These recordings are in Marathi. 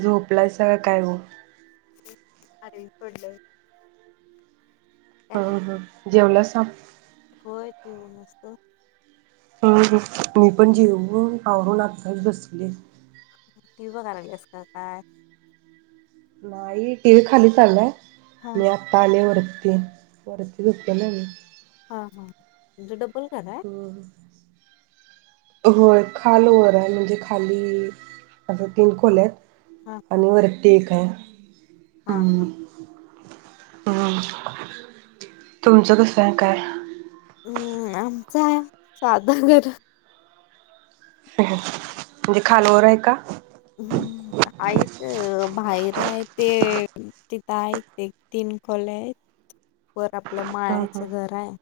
झोपलायचा का काय हो. [unintelligible] हम्म करताय? हम्म जेवलासा. होय [inaudible] मी पण जेवुण आवडरुन आताच बसले. तीव्ही बघाल्यास का काय? नाही टी व्ही खाली चाललाय. हा मी आता अले वरती [unintelligible] हा हा घर हाय? हो. होय खाल वर आहे म्हणजे खाली अस तीन खोले आहेत, हा हा आणि वरती एक आहे. हा! हम्म हा. हम्म तुमचं कसं आहे काय? हम्म आमचा साधाच घर आहे. म्हणजे खालोवर आहे का? हम्म, आई बाहेर ये ते तिथं आहेत ते तीन खोल्या आहेत वर हम्म हम्म माळ्याचं घर आहे.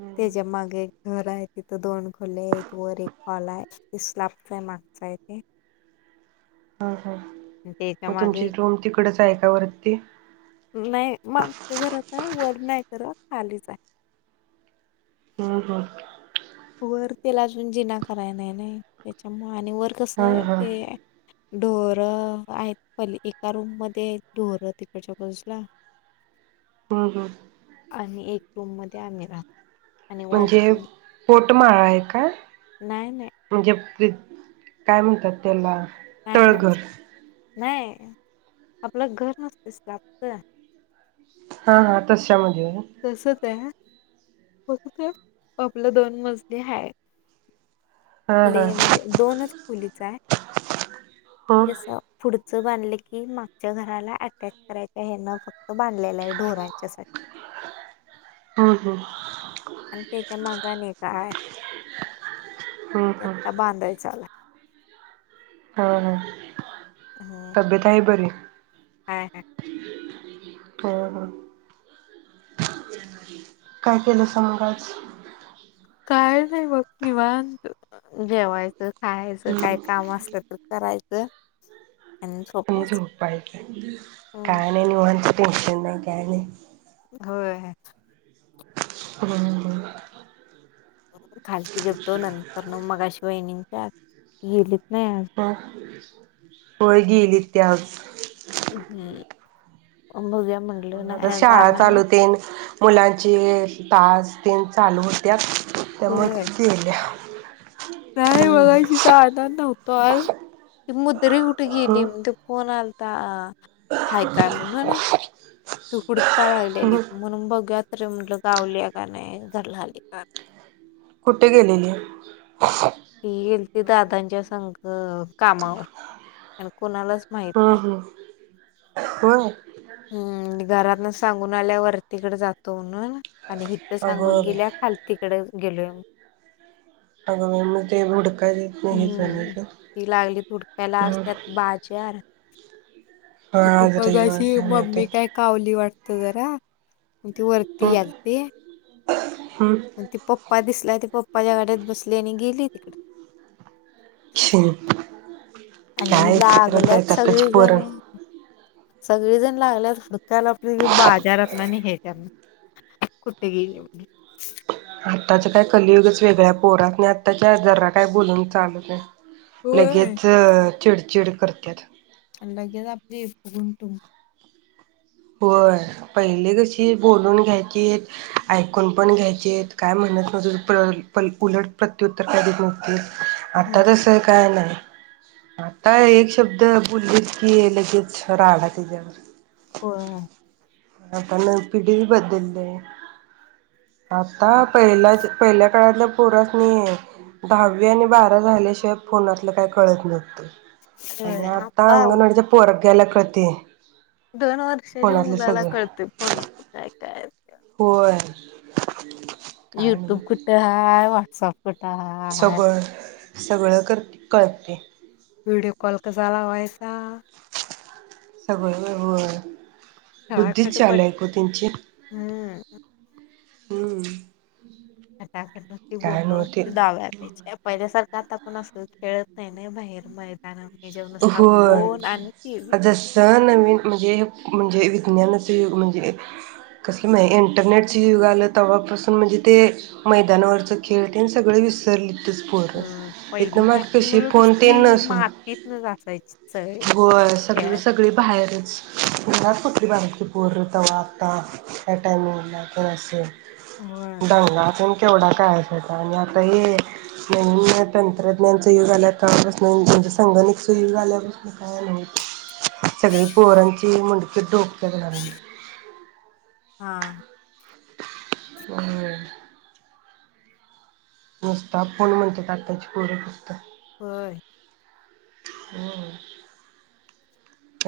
हम्म त्याच्या माग एक घर आहे. तिथं दोन खोल्या आहेत. वर एक हॉल आहे. ते स्लापचा आहे. मागचा आहे ते. हम्म हम्म त्याच्या मग तुमची मागे. रूम तिकडच आहे का वरती? नाही, मागच्या घरात आहे वर. नाही का रूम खालीच आहे. हम्म हम्म. वर त्याला अजून जिना कराय नाही. नाही त्याच्यामुळ आणि वर हा कसं हा ते हम्म ये ढोर आहेत. पण एका रूम मध्ये ढोर तिकडच्या बाजूला. हम्म हम्म. आणि एक रूम मध्ये आम्ही राहतो. आणि वरती तो माळा आहे का? नाही नाही. फ्रि, काय म्हणतात त्याला? नाय नाय तळघर नाय आपलं घर नसतेस का स्तापतय हा हा तशाम तसतय हा. [unintelligible] आपलं दोन मजली हाय. हा ले हा म्हणजे दोनच खोलीचा आहे. हो [unintelligible] अस पुढ च बांधले की मागच्या घराला अटॅच करायच्या हे न फक्त बांधलेलं आहे ढोरांच्या साठी. हम्म हम्म. आणि ते त्या क मगा नी काय हम्म हम्म आता बांधायचाला अ ह. तब्येत आहे बरी हाये हाय. [unintelligible] हो हो. काय केलंस मंग आज काय नाही बघ निवांत जेवायचं त खायचं, काय हम्म काम असलं तर करायचं. त आणि झोपायचं हम्म काय नई निवांत. टशन ना कहणे [unintelligible] होय. पु [unintelligible] खालती गेल तो ना मगाशी वाहिनींच्या येल [unintelligible] हो होय गेली. इ तिहज [unintelligible] हम्म. अम बघूया म्हटलं आता नाही शाळा जाणार चालूतेन मुलांची अ तास तेन चालू होत्यात. त्या होय. मतीला [unintelligible] ह [unintelligible] नाही बघाशीिचा आध नव्हतो आज ती मुद्री कुठे ह गेली म्हण तेे फोन आल. ता हाय काय म्हणून ना तू हुडका लागलेली म्हणून बघ्यात. तरीलं [unintelligible] गावली का नाही घरला आली का कुठे गेलेले? ती गेलती दादांच्या संग. कामावर. ह [unintelligible] ह ह होय. हम्म घरात सांगून आल्या वरतीकडे जातो म्हणून. आणि हिथ सांगून अगं बाई गेल्या खाल तिकड गेलोय. अग बाई मग ते [unintelligible] नाही हेच हम्म, म्हणायचं ती लागली तुडक्याला, आज हम्म त्यात बाजार, हा त आज बघा रविवार अशी काय मिळतंय मम्मी काय कावली वाटत. तुगरा म त वरती हम्म याल ती. हम्म मग त पप्पा दिसलाय ते पप्पाच्या गाडीत बसली आणि गेली. तिकड शन- आणि लागल्यात सगळे जन पोरं सगळीजण लागल्यात काल आपली बाजारात ना, आणि हे. कुट गेली आत्ताचं काय कलयुगच वेगळं हाय पोरास्नी आत्ताच्या जरा काय बोलून चालत नाय. होय लगेच चिडचिड करत्यात. [unintelligible] होय पहिले कशी बोलून घ्यायचीत, ऐकून पण घ्यायचेत, काय म्हणत नव्हत उलट प्रत्युत्तर काय देत नव्हती. आत्ता होय. तस काय नाय. आता एक शब्द बोलले की लगेच राडा त्याच्यावर होय आपण पिढी बदलली. आता पहिल्या पहिल्या काळाल्या पोरास्नी दहावी आणि बारावी झाल्याशिवाय फोनातलं काही कळत नव्हतं. आणि आता अंगणवाडीच्या पोरा [unintelligible] दोन वर्षाच्या मुलाला कळतंय फोनं कुठाय काय हेत. होय. काय युट्यूब नव्ह कुठ हाय वा [unintelligible] सगळं सगळं करते कळते. व्हिडिओ कॉल कसा लावाय असा सगळ वेगवेगळ बुद्धी खळाखट बट चलाक ओ त्यांची हम्म हम्म खटाखटती काय बोटो नव्हते रस्ते दाव्या्या पहिल्या सारखं आता आपण असं खेळत नाही ना बाहेर मैदानावर होय, आता सण आणि म्हणजे म्हणजे विज्ञानाचं युग म्हणजे, कसलं मा इंटरनेटचं युग आलं तेव्हापासून म्हणजे ते मैदानावरचं खेळ ते सगळं विसरलीताच. अं पहिली बारकी मुलं नुसती तेन नसू मातीतनं जात सईच होय, सग सगळी बाहेरच घरात कुठली बार पोरं तवा आता या टायमिंगला तेन असं होय. दंगा तेन की तेवढा काय असायचा आणि आता हे नवीन तंत्रज्ञानचं युग आलं तवापासून म्हणजे संगणकचं युग आल्यापासून काय नाहीच. सगळे पोरांची ती मुंडकी डोकं [unintelligible] हा हम्म नुसता फोन म्हणत्यात आताची पोर नुसत होय हम